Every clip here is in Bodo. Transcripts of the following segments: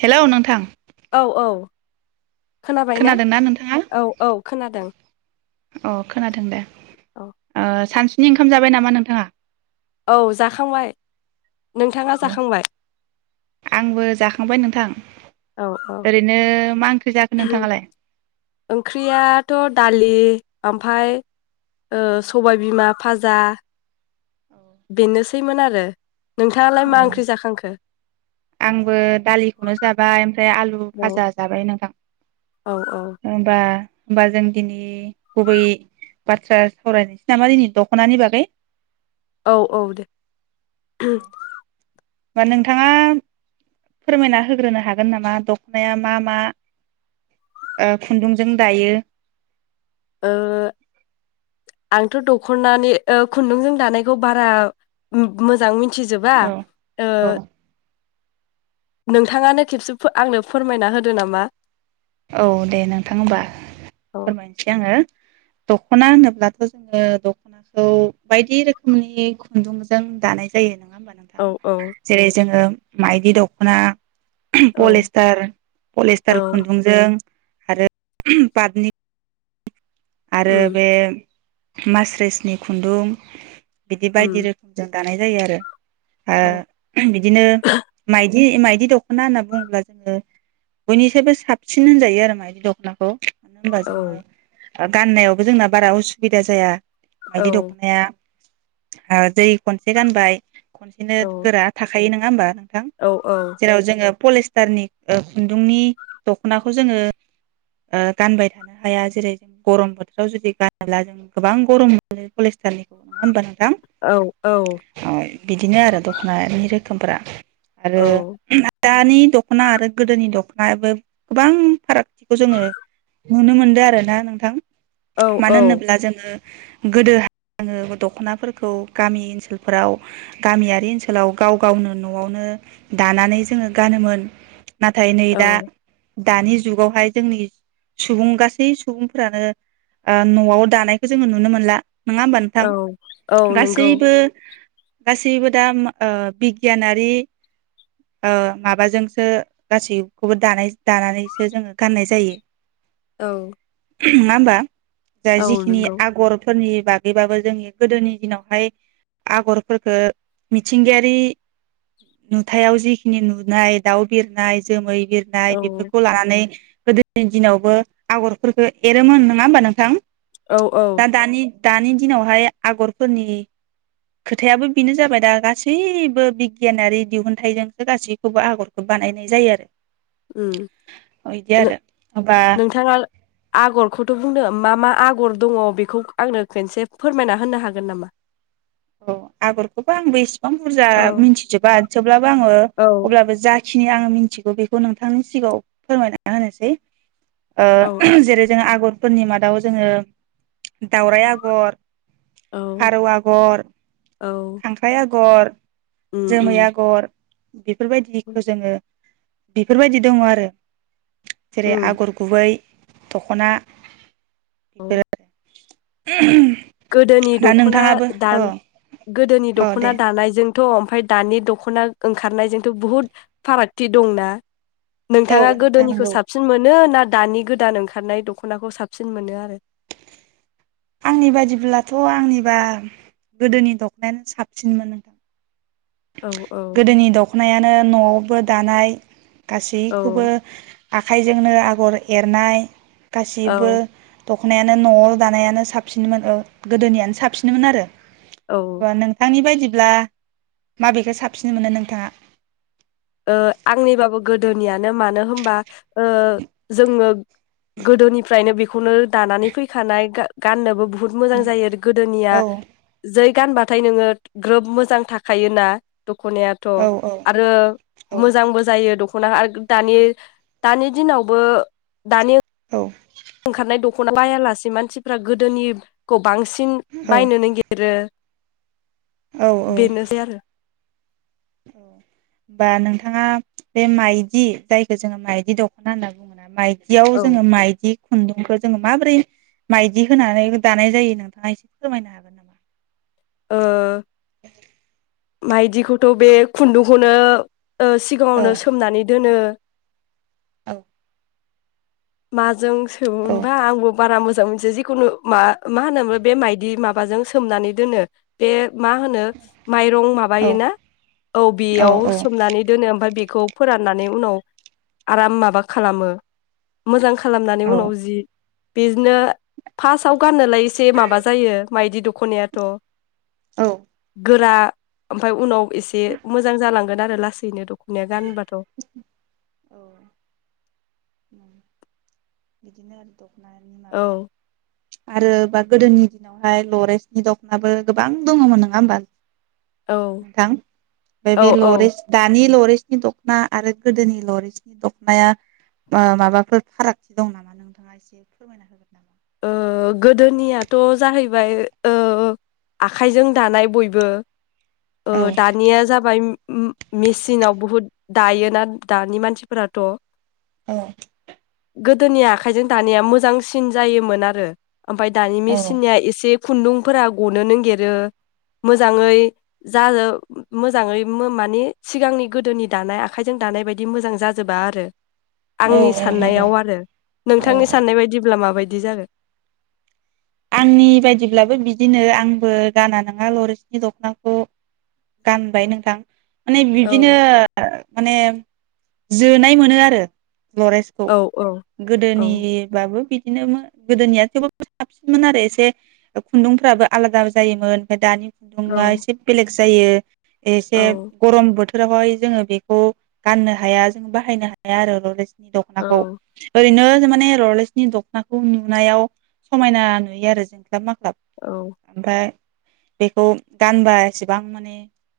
हेल' नोंथां औ औ खोनाबाय ना खोनादोंना नोंथाङा औ औ खोनादों। अ खोनादों दे। औ आ सानस बिनि ओंखाम जाबाय नामा नोंथाङा? औ जाखांबाय नोंथाङा अ जाखांबाय आंबो जाखांबाय नोंथां। औ औ ओरैनो मा ओंख्रि जाखो नोंथाङालाय ओंख्रियाथ' दालि ओमफ्राय ओ सबायबिमा भाजा बेनोसैमोन आरो नोंथाङालाय औ मा ओंख्रि जाखांखो? आंबो दालिखौनो जाबाय ओमफ्राय आलु औ फाजा जाबाय नोंथां औ औ होनबा होमबा जों दिनै गुबै बाथ्रा सावरायनोसै नामा दिनै दख'नानि बागै औ औ दे [unintelligible] होमबा नोंथाङा फोरमायना होग्रोनो हागोन नामा दख'नाया मा मा ओ खुन्दुंजों दायो? ओ आंथ' दख'नि ओ खुन्दुंजों दानायखौ बारा मोजां मिथि मिथिजोबा औ ओ औ नोंथाङानो खेबसे आंनो फोरमायना होदो नामा औ दे नोंथां होनबा औ फोरमायनोसै आङो दख'ना होनोब्लाथ' जोङो दख'नाखौ बायदि रोखोमनि खुन्दुंजों दानाय जायो नङा होमबा औ औ नोंथां जेरै जोङो माइदि दख'ना औ पलेस्टार पलिस्टार औ खुन ओं आरो पादनि आरो उम बे मासरेसनि खुन्दुं बिदि उम बायदि रोखोम जों दानाय जायो आरो औ ओ बिदिनो माइ दि माइदि दख'ना होनना बुङोब्ला जोङो बयनिसायबो साबसिन होनजायो आरो माइदि दख'नाखौ [unintelligible] होनबा औ जोङो गाननायावबो जोंना बारा असुबिदा जाया औ मायदि दख'नाया ओ दै खनसे गानबाय खनसेनो औ गोरा थाखायो नों ना होनबा थां औ जेराव जोङो पलिस्टारनि ओ खुन्दुंनि दख'नाखौ जोङो ओ गानबाय थानो हाया जेरै गरम बोथोराव जुदि गानोब्ला जों गोबां गरम मोनो पलिस्टारनिखौ नङा होनबा नों औ औ बिदिनो आरो दख'नानि रोखोमफ्रा औ आरो दानि दख'ना आरो गोदोनि दख'नायाबो गोबां फारागथिखौ जोङो नुनो मोनदों आरोना। थां मानो औ होनोब्ला जोङो गोदो आङो दख'नाफोरखौ गामि ओनसोलफोराव गामियारि ओनसोलाव गाव गावनो न'आवनो दानानै जोङो गानोमोन। नाथाय नै दा औ दानि जुगावहाय जोंनि सुबुं गासै सुबुं फोरानो ओ न'आव दानायखौ जोङो नुनो मोनला। नङा होमबा औ नोंथां औ नंगौ गासैबो गासैबो दा ओ बिगियानारि ओ माबाजोंसो गासैखौबो दानाय दानानैसो जोङो गाननाय जायो। औ नङा होमबा जा औ जिखिनि नंगौ आगर फोरनि बागैबाबो जोंनि गोदोनि दिनावहाय आगरफोरखो मिथिंगायारि नुथायाव जिखिनि नुनाय दाउ बिरनाय जोमै औ बिरनाय बेफोरखौ लानानै गोदोनि दिनावबो आगर फोरखो एरोमोन नङा होमबा नोंथां? औ औ दा दानि दानि दिनावहाय आगरफोरनि खोथायाबो बेनो जाबाय दा गासैबो बिगियानारि दिहुनथाइजोंसो गासैखौबो आगरखौ बानायनाय जायो आरो। उम बिदि ओ आरो होमबा नोंथाङा आगरखौथ' बुंनो मा मा आगर दङ बेखौ आंनो खनसे फोरमायना होनो हागोन नामा? औ आगरखौबो आंबो इसेबां बुरजा औ मिथिजोबा अब्लाबो आङो औ अब्लाबो जाखिनि खिनि आं मिथिगौ बेखौ नोंथांनि सिगाङाव फोरमायना होनोसै। औ ओ जेरै जों आगरफोरनि मादाव जोङो दावराइ आगर औ फारौ आगर औ खांख्राइ आगर उम जोमै उम आगर गे बेफोरबायदिखौ जोङो बेफोरबायदि दङ आरो जेरै उम आगर गुबै दख'ना [unintelligible] औ [unintelligible] गोदोनि दा दख'ना नोंथाङाबो औ दान गोदोनि औ दे दख'ना दानायजों थ ओमफ्राय दानि दख'ना ओंखारनायजोंथ' बुहुद फारागथि दंना औ नोंथाङा नोंथां गोदोनिखौ नंगौ साबसिन मोनो ना दानि गोदान ओंखारनाय दख'नाखौ साबसिन मोनो आरो आंनि बायिब्लाथ' आंनिबा गोदोनि दख'नायानो साबसिनमोन नोंथां औ औ गोदोनि दख'नायानो न'आव बो दानाय गासैखौबो औ आखाइजोंनो आगर एरनाय औ गासिबो द दख'नायानो न'आव दानायानो साबसिनमोन गोदोनियानो साबसिनमोन आरो औ अब्ला नोंथांनि बायदि ब्ला माबेखौ साबसिन मोनो नोंथाङा ओआंनिबाबो गोदोनियानो मानो होनबा ओ जोङो गोदोनिफ्रायनो बेखौनो दानानै फैखानाय गाननोबो बु हुत मोजां जायो गोदोनिया औ जै गानबाथाय नोङो ग्रोब मोजां थाखायोना दख'नायाथ' औ औ आरो औ मोजांबो जा यो दख'ना दानि दानि दिनावबो दानि [unintelligible] ओंखारनाय दख'ना बायालासे मानसिफ्रा गोदोनिखौ बांसिन औ बायनो नायगिरो बेनोसै आरो ओ होनबा नोंथाङा बे माइदि जायखौ जोङो माइदि दख'ना होनना बुङोना माइ दियाव औ जोङो माइदि खुनदुंखौ जोङो माबोरै माइदि होनानै दानाय जायो नोंथाङा एसे फोरमायनो हागोन नामा ओ [unintelligible] माइदिखौथ' बे खुनदुंखौनो ओ औ सिगाङावनो सोमनानै दोनो औ माजों सोमो औ मोनबा आंबो बारा मो जां मोनथिया जिखुनु मा मा होनोमोन बे माइदि माबाजों सोमनानै दोनो बे मा होनो माइरं माबायोना औ बेयाव सोमनानै दोनो ओमफ्राय बेखौ फोराननानै उनाव आराम माबा खालामो मोजां खालामनानै उनाव औ जि बिदिनो फार्स्टआव गाननोलाय एसे माबा जायो माइदि दख'नायाथ' औ गोरा ओमफ्राय उनाव एसे मोजां जालां [unintelligible] आरो लासैनो द ख'नाया गानबाथ' औ [unintelligible] बिदिनो आरो दख'नानि माबाया आरो बा गोदोनि दिनावहाय लरेन्सनि दखनाबो गोबां दङमोन नङा होमबा औ नोंथां ओमफ्राय औ बे औ लरेस दानि लरेस नि दख'ना आरो गोदोनि लरिसनि दख'नाया ओ माबाफोर फाराग दं नामा नोंथाङा एसे फोरमायना होगोन नामा ओ गोदोनियाथ' जाहैबाय ओ आखाइजों दानाय बयबो ओ औ दानिया जाबाय मेसिनाव बुहुद दायोना दानि मानसिफोराथ' औ गोदोनि आखाइजों दानाया मोजांसिन जायोमोन आरो ओमफ्राय दानि औ मेसिनिया एसे खुन्दुंफोरा गनो नागिरो मोजाङै जाजो मोजाङै मानि सिगांनि गोदोनि दानाय आखाइजों दानाय बायदि मोजां जाजोबा आरो औ आंनि औ नंगौ साननायाव आरो औ नोंथांनि औ साननाय बायदिब्ला माबायदि बिदि जागोन आंनि बायदिब्लाबो बिदिनो आंबो गाना नङा लरेसनि दख'नाखौ गानबाय नोंथां माने औ बिदिनो माने जोनाय मोनो आरो लरेन्सखौ औ औ औ गोदोनिबाबो बि बिदिनो गोदोनिया थेवबो [unintelligible] साबसिनमोन आरो एसे खुन्दुंफ्राबो आलादा जायोमोन ओमफ्राय दानि औ खुन्दुङा एसे बेलेग जायो एसे औ गरम बोथोर फोरावहाय जोङो बेखौ गाननो हाया जों बाहायनो हाया आरो लरे दख'नाखौ औ ओरैनो माने रलेजनि दख'नाखौ नुनायाव समायना नुयो आरो जों [unintelligible] मा क्लाब औ ओमफ्राय बेखौ गानबा एसेबां माने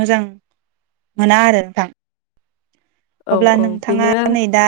मोजां मोना आरो नोंथां औ अब्ला औ नोंथाङा बेनो नै दा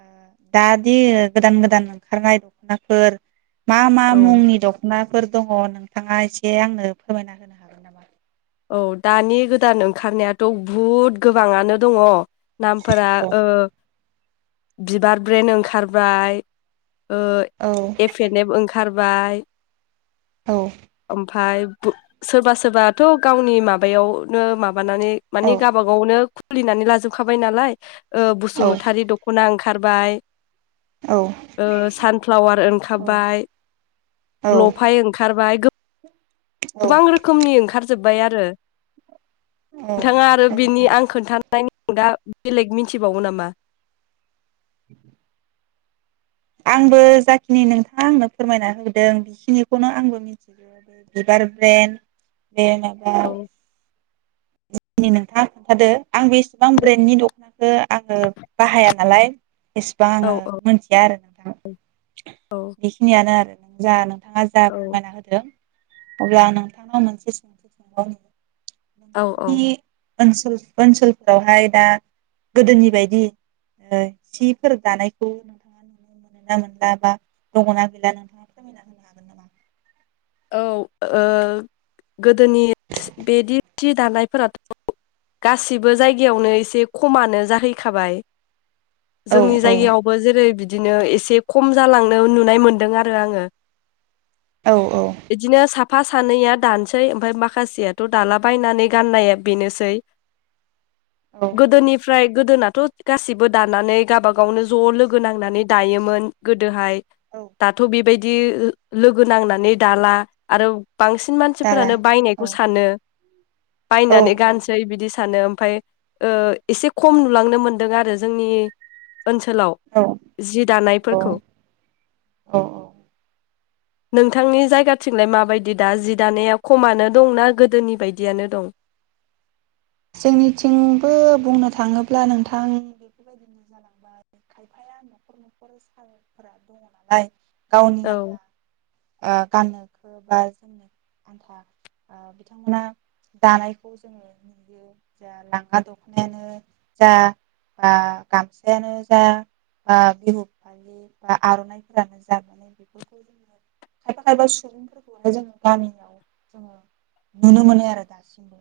ओ दादि गोदान गोदान ओंखारनाय दख'नाफोर मा मा औ मुंनि दख'ना फोर दङ नोंथाङा एसे आंनो फोरमायना होनो हागोन नामा औ दानि गोदान ओंखारनायाथ' बहुद गोबाङानो दङ नामफोरा औ ओ बिबार ब्रेन ओंखारबाय ओ औ एफ एन एफ ओंखार बाय औ ओमफ्राय सोरबा सोरबा थ' गावनि माबायावनो माबा माबानानै औ मानिे गावबा गावनो सुलिनानै लाजोबखाबाय नालाय ओ औ बसुमतारी दख'ना ओंखार खारबाय औ ओ सानफ्लावार ओंखारबाय औ लफाय ओंखारबाय गोबां रोखोमनि ओंखार जोब्बाय आरो औ नोंथाङा आरो बिनि औ आं खोन्थानो फ्राय न [inaudible] दा बेलेग मिथिबावो नामा [inaudible] आंबो जाखिनि नोंथाङा आंनो फोरमायना होदों बेखिनिखौनो आंबो मिथियो बे बिबार ब्रेेन दे माबा औ दिनि नोंथाङा खोन्थादो आं बेसेबां ब्रेन्डनि दख'नाखौ आङो बाहाया नालाय एसेबां औ आङो औ मोनथिया आरो नोंथां औ बेखिनियानो आरो जा नो नोंथाङा जा औ फोरमायना होदों अब्ला नोंथाङा मोनसे सोंथि [unintelligible] औ औ ओनसोल ओनसोलफोरावहाय दा गोदोनि बायदि ओ सिफोर दानायखौ नोंथाङा नुनो मोनो ना मोनला बा दङना गैला नोंथाङा फोरमायना होनो हागोन नामा? औ ओ गोदोनि बेदि सि दानायफोराथ' गासिबो जायगायावनो एसे खमानो जाहैखाबाय औ जोंनि औ जायगायावबो जेरै बिदि बिदिनो एसे खम जालांनो नुनाय मोनदों आरो आङो औ बिदिनो साफ साफा सानैया दानसै ओमफफ्राय माखासेयाथ' दालाबायनानै गाननाया बेनोसै औ गोदोनिफ्राय गोदोनाथ' गासिबो दानानै गावाबागावनो ज' लोगो नांनानै दायोमोन गोदोहाय औ दाथ' बेबायदि लोगो नांनानै दाला आरो बांसिन दारा मानसिफोरानो बायनायखौ औ सानो औ बायनानै औ गानसै बिदि नो ओमफ्राय ओ एसे खम नुलांनो मोनदों आरो जोंनि ओनसोलाव औ जि औ दानायफोरखौ औ औ नोंथांनि जायगाथिंलाय माबायदि दा जि दानाया खमनो दंना गोदोनि बायदियानो दं? जोंनिथिंबो बुंनो थाङोल्बा नोंथां [unintelligible] गावनि औ आथा ओ गाननोखौ बा जोमनो आन्था बिथांमोना जानायखौ जोङो नुयो जा लांगा दखनायानो जा ब गामसायानो जा बिहु फालि बा आर'नाइफोरानो जा खायफा खायफा सुबुंफोरखौलाय जोङो गामियाव जोङो नुनो मोनो आरो दासिमबो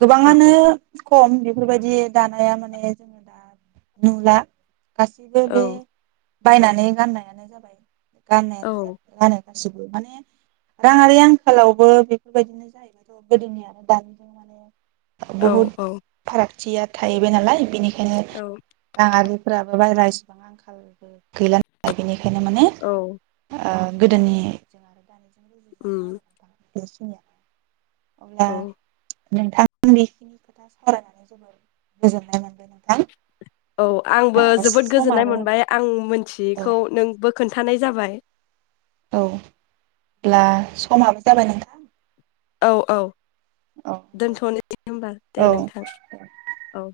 गोबाङानो खम बेफोरबायदि दानि नाया माने जोङो दा नुला गसिबो बे औ बायनानै गाननायानो जाबाय गाननाया औ जा लानाय गाससिबो माने राङारि आंखालावबो बेफोरबायदिनो जाहैबायाथ' गोदोनिजों दानिजों माने औ बहुत औ फाराग जिया थाहैबाय नालाय बिनिखाय नो राङारिफोरा बाहेरासिबां आंखालबो गैला नालाय बेनिखाय बेखायनो माने औ दा गोदोनि ओम गोसे अब्ला औ नोंथां बेखिनि खोथा सावरायनानै जोबोर गोजोननाय मोनदों नोंथां औ आंबो ओ जोबोद गोजोननाय समाबो मोनबाय आं मिथि औ बेखौ नोंबो खोन्थानाय जाबाय औ होनब्ला समाबो जाबाय नोंथां औ औ औ दे दोनथ'नोसै होनोमबा दे औ नोंथां औ